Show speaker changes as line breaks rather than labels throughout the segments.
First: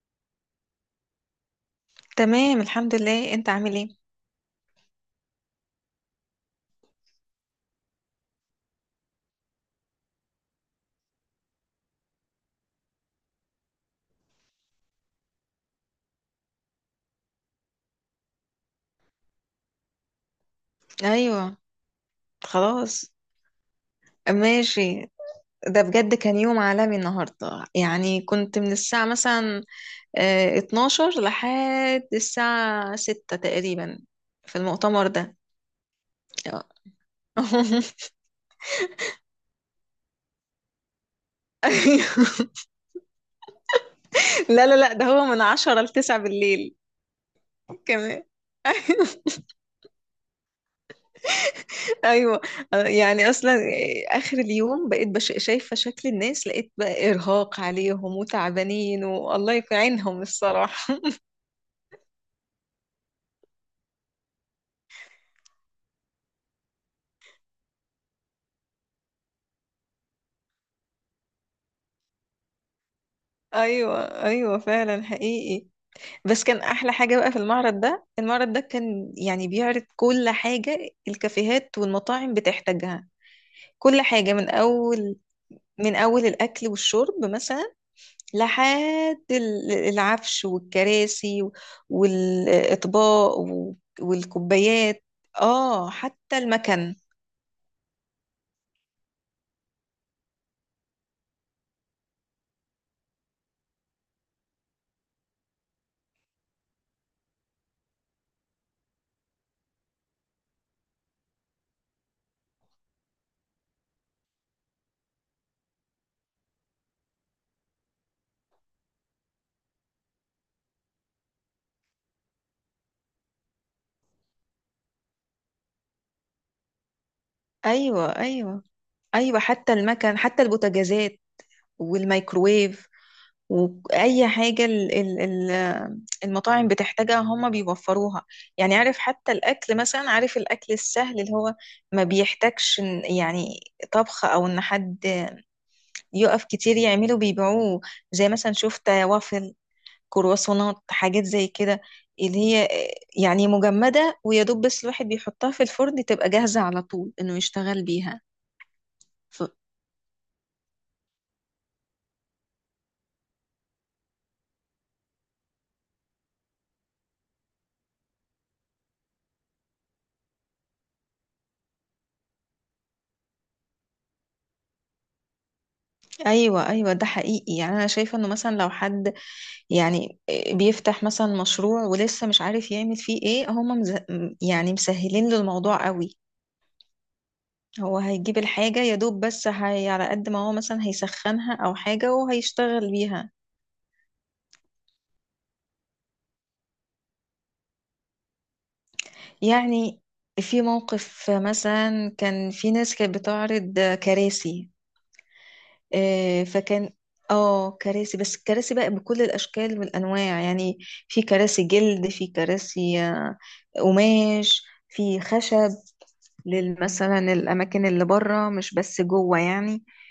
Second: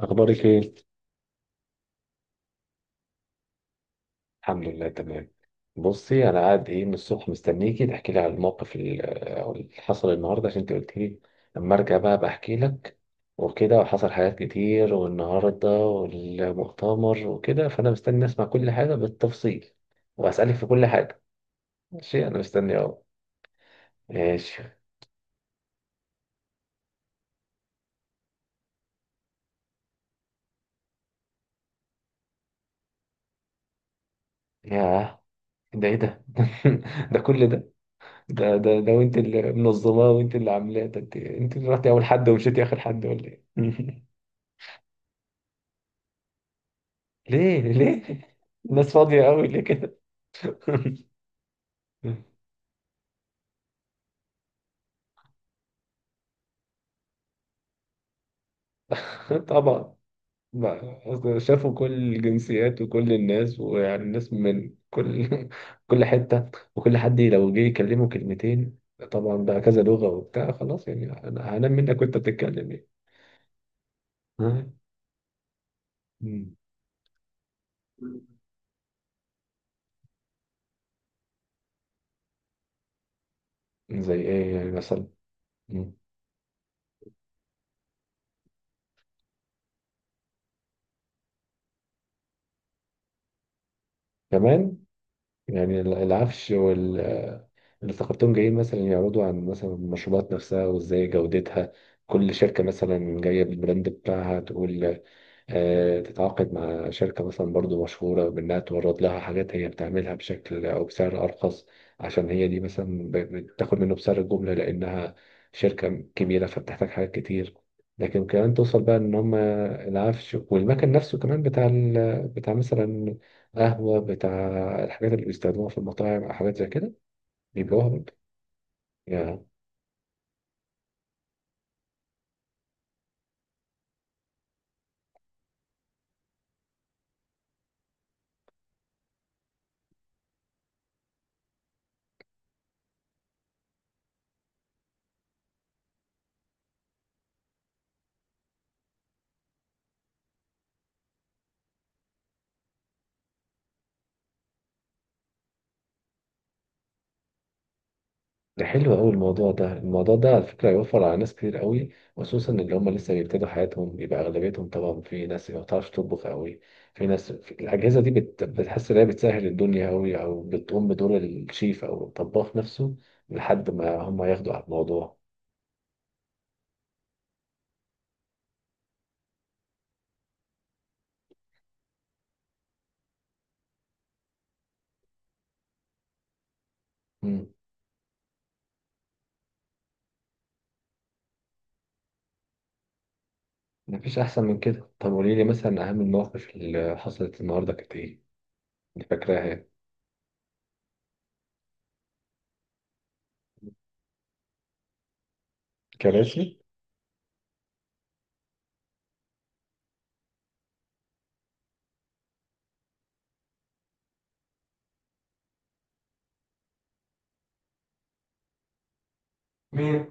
اخبارك ايه؟
تمام، الحمد لله. انت عامل ايه؟
الحمد لله تمام. بصي، انا قاعد ايه من الصبح مستنيكي تحكي لي على الموقف أو اللي حصل النهارده، عشان انت قلت لي اما ارجع بقى بحكي لك وكده، وحصل حاجات كتير والنهارده والمؤتمر وكده، فانا مستني اسمع كل حاجه بالتفصيل واسالك في كل حاجه.
ايوه.
ماشي، انا مستني اهو.
خلاص.
ماشي.
ماشي. ده بجد كان يوم عالمي النهارده. يعني كنت من الساعة مثلا 12 لحد الساعة 6 تقريبا في المؤتمر
ياه!
ده.
ده ايه ده؟
اه.
ده كل ده؟ ده وانت اللي منظماه وانت اللي عاملاه ده، انت اللي رحتي اول
ايوه.
حد ومشيتي اخر حد، ولا ايه؟
لا لا لا، ده هو من 10 ل 9 بالليل
ليه؟
كمان.
الناس فاضية قوي ليه كده؟
ايوه. يعني اصلا اخر اليوم بقيت شايفه شكل الناس، لقيت بقى ارهاق عليهم وتعبانين والله يكون
طبعا،
عينهم الصراحه.
ما أصل شافوا كل الجنسيات وكل الناس، ويعني الناس من كل كل حتة، وكل حد لو جه يكلمه كلمتين، طبعا بقى كذا لغة وبتاع، خلاص يعني أنا هنام منك وأنت بتتكلم يعني.
ايوه ايوه،
ها؟
فعلا حقيقي. بس
مم.
كان احلى حاجه بقى في المعرض ده. المعرض ده كان يعني بيعرض كل حاجه الكافيهات والمطاعم بتحتاجها، كل
زي
حاجه. من
إيه يعني مثلا؟
اول،
مم.
من اول الاكل والشرب مثلا، لحد العفش والكراسي والاطباق
كمان.
والكوبايات.
يعني
اه حتى
العفش
المكن.
اللي افتكرتهم جايين مثلا يعرضوا عن مثلا المشروبات نفسها وازاي جودتها، كل شركة مثلا جاية بالبراند بتاعها تقول، تتعاقد مع شركة مثلا برضو مشهورة بإنها تورد لها حاجات هي بتعملها بشكل أو بسعر أرخص، عشان هي دي مثلا بتاخد منه بسعر الجملة لأنها شركة كبيرة فبتحتاج حاجات كتير. لكن كمان توصل بقى إن هم العفش والمكان نفسه كمان، بتاع بتاع مثلا قهوة، بتاع الحاجات اللي بيستخدموها في المطاعم أو حاجات زي كده، بيبيعوها برضه.
ايوه ايوه. ايوه حتى المكن، حتى البوتاجازات والميكروويف، واي حاجه ال- المطاعم بتحتاجها هما بيوفروها. يعني عارف، حتى الاكل مثلا، عارف الاكل السهل اللي هو ما بيحتاجش يعني طبخ، او ان حد يقف كتير يعمله، بيبيعوه. زي مثلا شفت وافل، كرواسونات، حاجات زي كده اللي هي يعني مجمدة، ويا دوب بس الواحد بيحطها في الفرن تبقى جاهزة على طول انه يشتغل بيها.
ده حلو قوي
ف...
الموضوع ده. الموضوع ده على فكرة هيوفر على ناس كتير قوي، خصوصا اللي هم لسه بيبتدوا حياتهم، يبقى أغلبيتهم طبعا في ناس ما بتعرفش تطبخ قوي، في ناس في الأجهزة دي بتحس إن هي بتسهل الدنيا قوي، أو بتقوم بدور الشيف أو الطباخ نفسه لحد ما هم ياخدوا على الموضوع.
ايوه ايوه، ده حقيقي. يعني انا شايفه انه مثلا لو حد، يعني بيفتح مثلا مشروع ولسه مش عارف يعمل فيه ايه، هما يعني مسهلين له الموضوع قوي.
مم.
هو هيجيب الحاجة يا دوب، بس هي على قد ما هو مثلا هيسخنها أو حاجة وهيشتغل بيها.
مفيش أحسن من كده. طب قولي لي مثلا، أهم المواقف اللي حصلت النهاردة كانت إيه؟ اللي فاكراها يعني.
يعني في موقف مثلا كان في ناس كانت بتعرض كراسي،
كراسي؟
فكان، اه، كراسي بس الكراسي بقى بكل الاشكال والانواع يعني. في كراسي جلد، في كراسي قماش، في خشب، مثلا الاماكن اللي بره مش بس جوه يعني.
مين؟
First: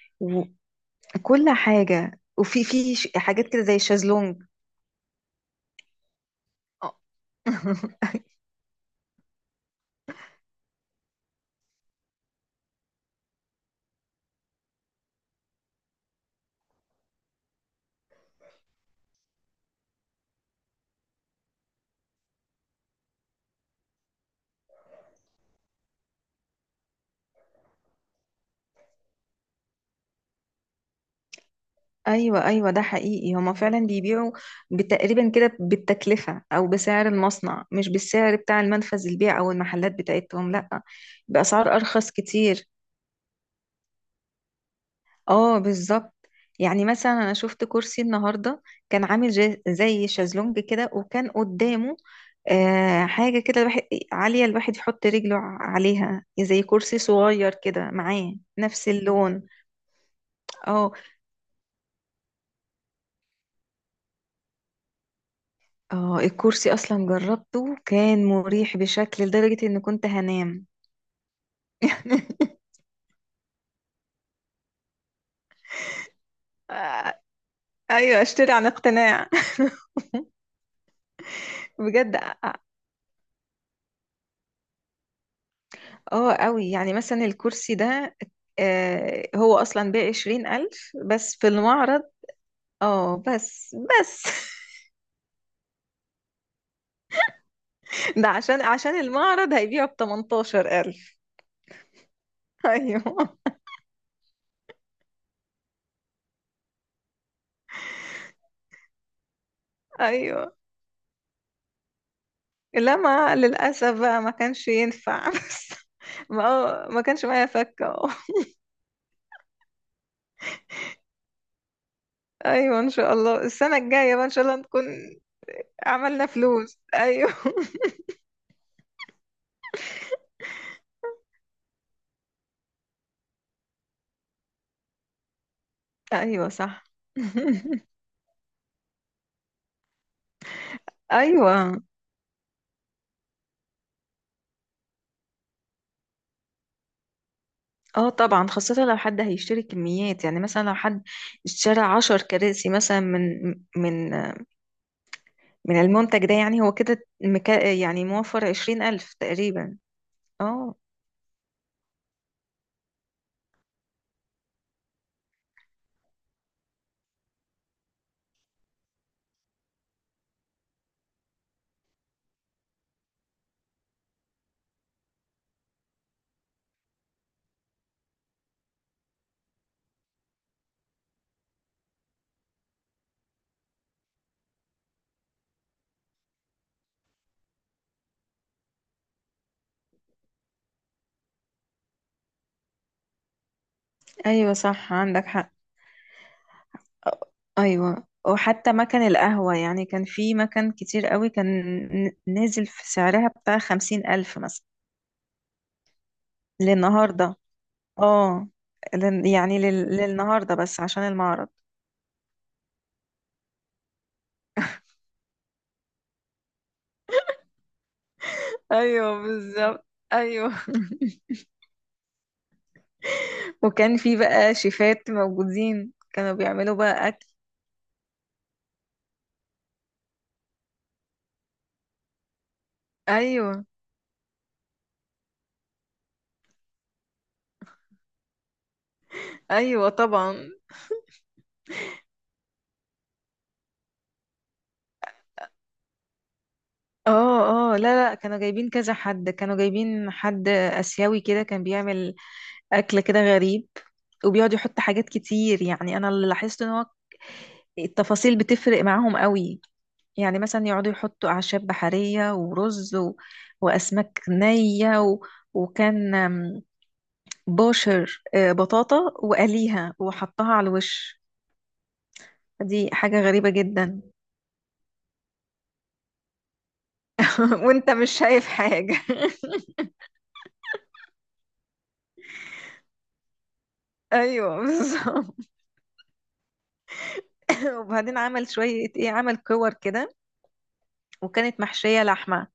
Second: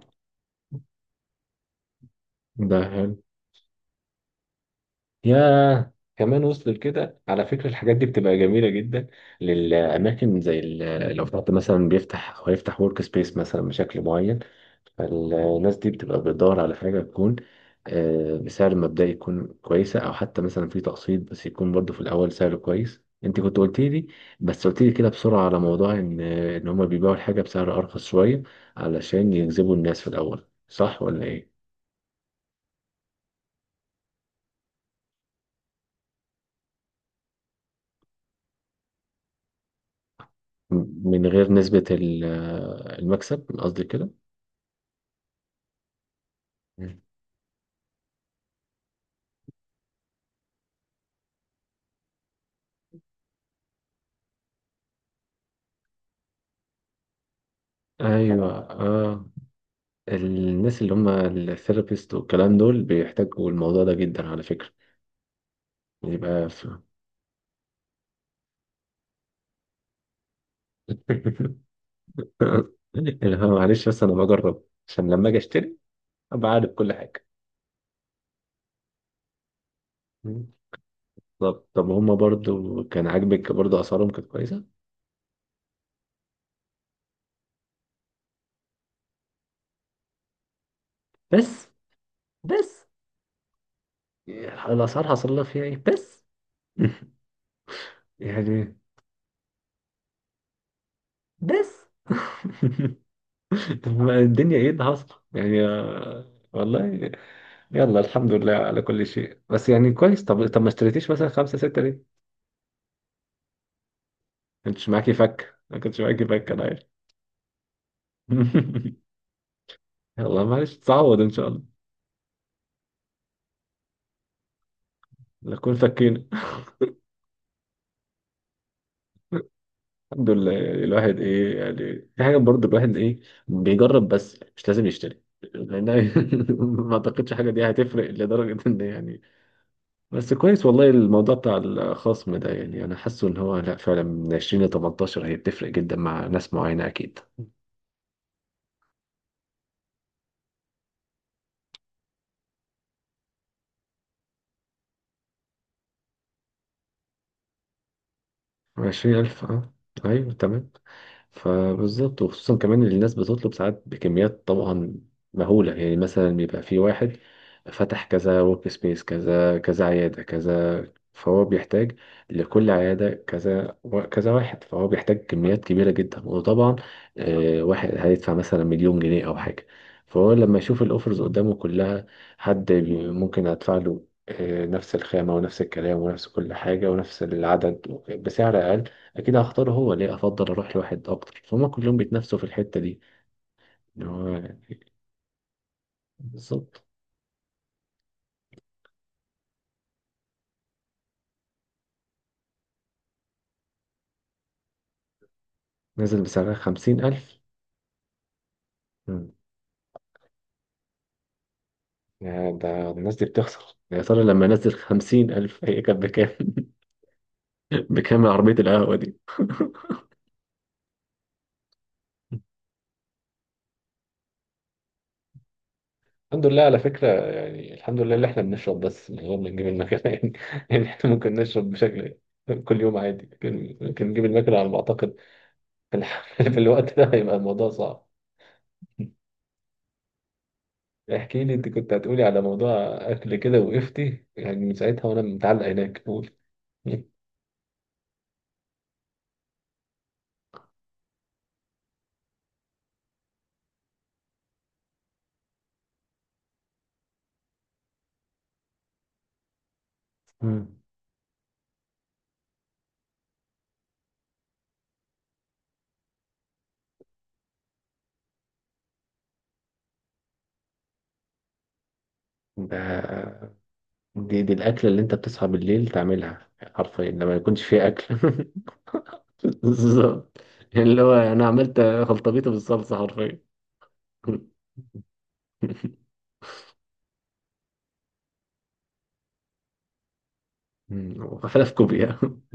وكل حاجه، وفي
ده
في
حلو.
حاجات كده زي الشازلونج.
يا كمان وصل
آه.
لكده؟ على فكرة الحاجات دي بتبقى جميلة جدا للأماكن، زي لو فتحت مثلا، بيفتح أو هيفتح ورك سبيس مثلا بشكل معين، فالناس دي بتبقى بتدور على حاجة تكون بسعر مبدئي يكون كويسة، أو حتى مثلا في تقسيط بس يكون برضه في الأول سعر كويس. أنت كنت قلت لي، بس قلت لي كده بسرعة، على موضوع إن هما بيبيعوا الحاجة بسعر أرخص شوية علشان يجذبوا الناس في الأول، صح ولا إيه؟
ايوه ايوه، ده حقيقي. هما فعلا بيبيعوا تقريبا كده بالتكلفه او بسعر المصنع، مش بالسعر بتاع المنفذ البيع او المحلات بتاعتهم، لا،
من غير
باسعار
نسبة
ارخص كتير.
المكسب، قصدي كده.
اه بالظبط. يعني مثلا انا شفت كرسي النهارده، كان عامل زي شازلونج كده، وكان قدامه حاجه كده، الواحد عاليه، الواحد يحط رجله عليها، زي كرسي صغير كده معاه
ايوه،
نفس
اه.
اللون.
الناس
اه
اللي هم الثيرابيست والكلام دول بيحتاجوا الموضوع ده جدا على فكره.
اه،
يبقى
الكرسي
في...
اصلا جربته كان مريح بشكل لدرجة ان كنت هنام. يعني
اللي هو معلش، بس انا بجرب عشان لما اجي اشتري ابقى عارف كل
آه،
حاجه.
ايوه، اشتري عن اقتناع.
طب هم
بجد
برضو كان عاجبك؟ برضو اسعارهم كانت كويسه؟
اه قوي. يعني مثلا الكرسي ده هو اصلا ب20 الف بس في
بس،
المعرض.
بس
اه بس بس.
الاسعار حصل لها فيها ايه بس؟
ده عشان
يعني،
عشان المعرض هيبيعه ب18 الف.
بس.
ايوه.
طب ما الدنيا، ايه اللي حصل يعني، والله. يلا الحمد لله على كل شيء، بس يعني كويس. طب
ايوه
طب ما اشتريتيش مثلا خمسة ستة ليه؟
لا، ما للاسف بقى ما كانش
ما كنتش معاكي
ينفع.
فك،
بس
ما كنتش معاكي فك، انا عارف.
ما كانش معايا فكه.
يلا معلش، تعوض ان شاء الله.
ايوه، ان شاء الله السنه الجايه بقى ان شاء الله نكون
نكون فكينا
عملنا فلوس. ايوه.
الحمد لله. يعني الواحد ايه يعني، في حاجة برضه الواحد ايه، بيجرب بس مش لازم يشتري، لان
ايوه صح.
ما اعتقدش حاجة دي هتفرق لدرجة ان، يعني. بس كويس والله. الموضوع
ايوه.
بتاع الخصم ده يعني انا حاسه ان هو، لا فعلا، من 20 ل 18 هي بتفرق جدا مع ناس معينة اكيد.
اه طبعا، خاصة لو حد هيشتري كميات. يعني مثلا لو حد اشترى 10 كراسي مثلا من من المنتج ده، يعني هو كده مكا، يعني موفر 20 ألف
عشرين ألف اه
تقريبا.
أيوه تمام.
اه.
فبالظبط، وخصوصا كمان إن الناس بتطلب ساعات بكميات طبعا مهولة، يعني مثلا بيبقى في واحد فتح كذا ورك سبيس، كذا كذا عيادة كذا، فهو بيحتاج لكل عيادة كذا كذا واحد، فهو بيحتاج كميات كبيرة جدا. وطبعا واحد هيدفع مثلا مليون جنيه أو حاجة، فهو لما يشوف الأوفرز قدامه كلها، حد ممكن أدفع له نفس الخامة ونفس الكلام ونفس كل حاجة ونفس العدد بسعر أقل، أكيد هختاره. هو ليه أفضل أروح لواحد أكتر فهم؟ كلهم بيتنافسوا في الحتة دي، إن هو
ايوه صح عندك حق.
بالظبط
ايوه، وحتى مكان القهوة يعني كان في مكان كتير قوي كان نازل في سعرها بتاع 50 ألف مثلا
نزل بسعرها خمسين
للنهاردة.
ألف
اه،
مم.
يعني للنهارده بس عشان المعرض.
يا، ده الناس دي بتخسر. يا ترى لما نزل 50,000، هي كانت بكام؟ بكام عربية القهوة دي؟
ايوه بالظبط. ايوه. وكان في بقى شيفات موجودين كانوا
الحمد لله
بيعملوا
على فكرة،
بقى اكل.
يعني الحمد لله اللي احنا بنشرب بس من غير ما نجيب المكنة. يعني احنا ممكن نشرب بشكل كل يوم عادي،
ايوه
ممكن نجيب المكنة على ما أعتقد. في الوقت ده هيبقى الموضوع صعب.
ايوه طبعا.
احكي لي، انت كنت هتقولي على موضوع اكل كده وقفتي، يعني من ساعتها وانا متعلق هناك، قول.
اه اه، لا لا، كانوا جايبين كذا حد، كانوا جايبين حد اسيوي كده كان بيعمل اكل كده غريب، وبيقعد يحط حاجات كتير. يعني انا اللي لاحظت ان هو التفاصيل بتفرق معاهم قوي. يعني
مم.
مثلا يقعدوا يحطوا أعشاب بحرية، ورز، وأسماك نية، وكان بوشر، بطاطا وقليها وحطها على الوش.
ده
دي حاجة غريبة جدا.
دي الأكلة اللي أنت بتصحى بالليل تعملها حرفيا لما يكونش فيه
وانت مش
أكل.
شايف حاجة.
بالظبط. يعني اللي هو، أنا عملت خلطبيطة بالصلصة حرفيا.
ايوه بالظبط. وبعدين عمل شوية ايه، عمل كور كده،
مم.
وكانت
وفلافل
محشية
كوبيا.
لحمة.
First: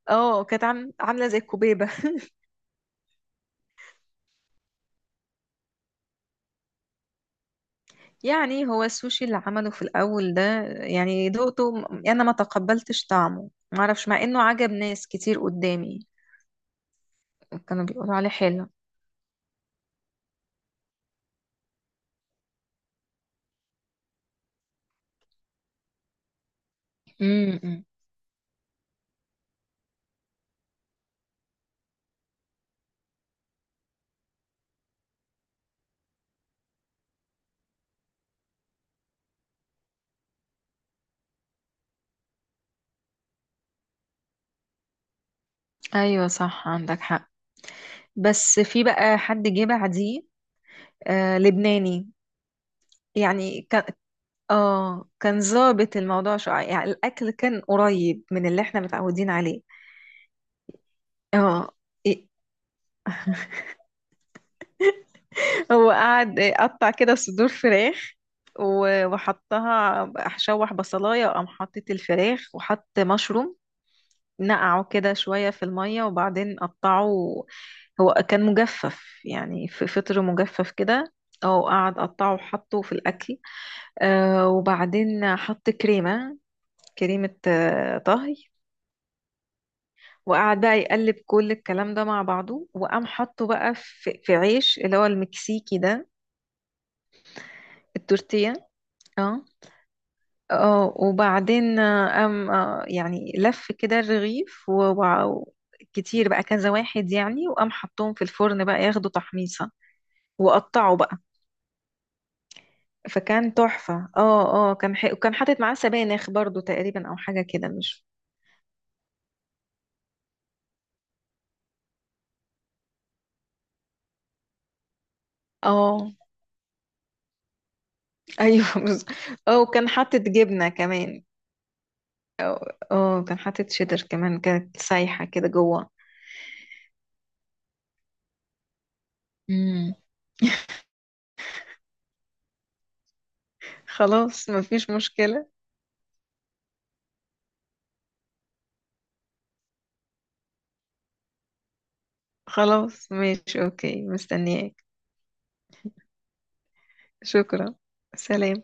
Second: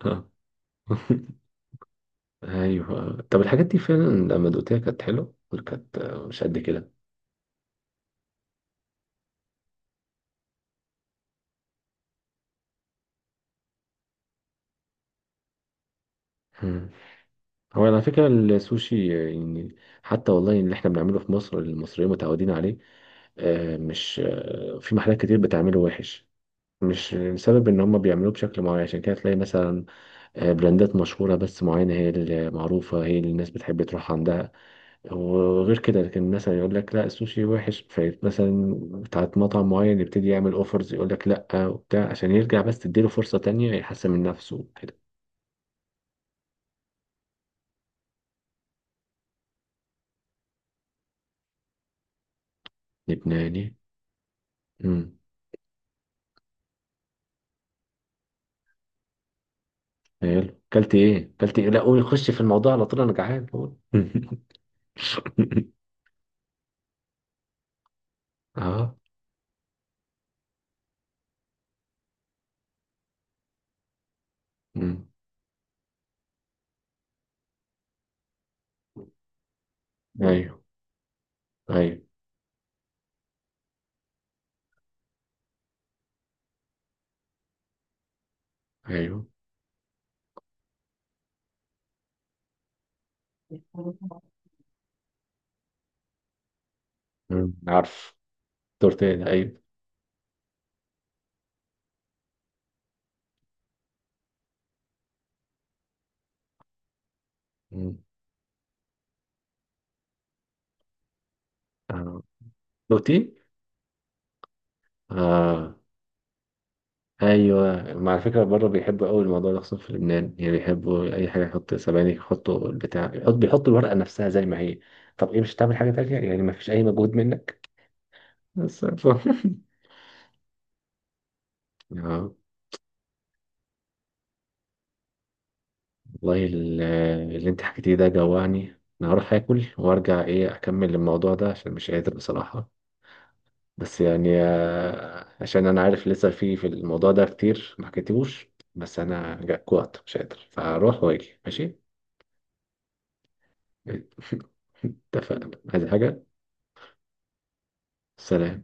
اه كانت عاملة زي الكوبيبة.
أيوه، طب الحاجات دي فعلا لما دقتها كانت حلوة ولا كانت مش قد
يعني هو السوشي اللي عمله في الأول ده، يعني دقته أنا ما تقبلتش طعمه معرفش، مع إنه عجب ناس كتير قدامي
كده؟
كانوا
هو على
بيقولوا
فكرة
عليه حلو.
السوشي يعني، حتى والله اللي احنا بنعمله في مصر المصريين متعودين عليه، مش في محلات كتير بتعمله وحش، مش بسبب ان
امم.
هم بيعملوه بشكل معين. عشان كده تلاقي مثلا براندات مشهورة بس معينة هي المعروفة، هي اللي الناس بتحب تروح عندها، وغير كده. لكن مثلا يقول لك لا السوشي وحش، فمثلا بتاعت مطعم معين يبتدي يعمل اوفرز، يقول لك لا وبتاع، عشان يرجع بس، تديله فرصة تانية يحسن من نفسه كده.
أيوة صح عندك حق. بس في بقى حد جه بعديه، لبناني. يعني
لبناني.
كان، اه، كان ظابط الموضوع شوية. يعني الأكل كان قريب من اللي احنا متعودين عليه.
حلو، كلت ايه؟ كلت ايه؟
اه
لا قول،
إيه.
خش في الموضوع على طول، انا جعان، قول.
هو قعد قطع كده صدور فراخ
اه.
وحطها شوح بصلايه، وقام حطيت الفراخ وحط مشروم نقعه
أمم.
كده شويه في الميه وبعدين قطعه. هو كان مجفف، يعني في فطر
ايوه،
مجفف كده، او قعد
ايوه،
قطعه وحطه في الاكل. وبعدين حط كريمه، كريمه طهي.
ايوه.
وقعد بقى يقلب كل الكلام ده مع بعضه، وقام حطه بقى في عيش اللي هو المكسيكي ده،
أمم. عارف.
التورتيه.
تورت ايه ده؟
اه
ايوه.
اه، وبعدين قام يعني لف كده الرغيف كتير بقى، كذا واحد يعني، وقام
أمم.
حطهم في الفرن بقى ياخدوا تحميصة، وقطعوا بقى.
آه. دوتي.
فكان تحفة. اه اه كان وكان حاطط معاه
اه،
سبانخ برضو تقريبا، او حاجة كده
ايوه.
مش.
ما على فكره، بره بيحبوا قوي الموضوع ده، خصوصا في لبنان يعني بيحبوا اي حاجه، يحط سبانخ، يحطوا البتاع، بيحطوا الورقه نفسها زي ما هي. طب، ايه مش هتعمل حاجه
اه
تانيه يعني؟ ما فيش اي مجهود منك.
ايوه.
بس.
اه وكان حاطط جبنة كمان.
اه،
اه كان حاطط شيدر كمان كانت سايحة كده جوه.
والله اللي انت حكيتيه ده جوعني. انا هروح اكل
مم.
وارجع، ايه، اكمل الموضوع ده، عشان مش قادر بصراحة. بس يعني
خلاص مفيش مشكلة.
عشان انا عارف لسه في الموضوع ده كتير ما حكيتهوش. بس انا جوعت مش قادر، فاروح واجي، ماشي؟
خلاص ماشي اوكي، مستنياك.
اتفقنا، عايز حاجة؟
شكرا.
سلام.
سلام.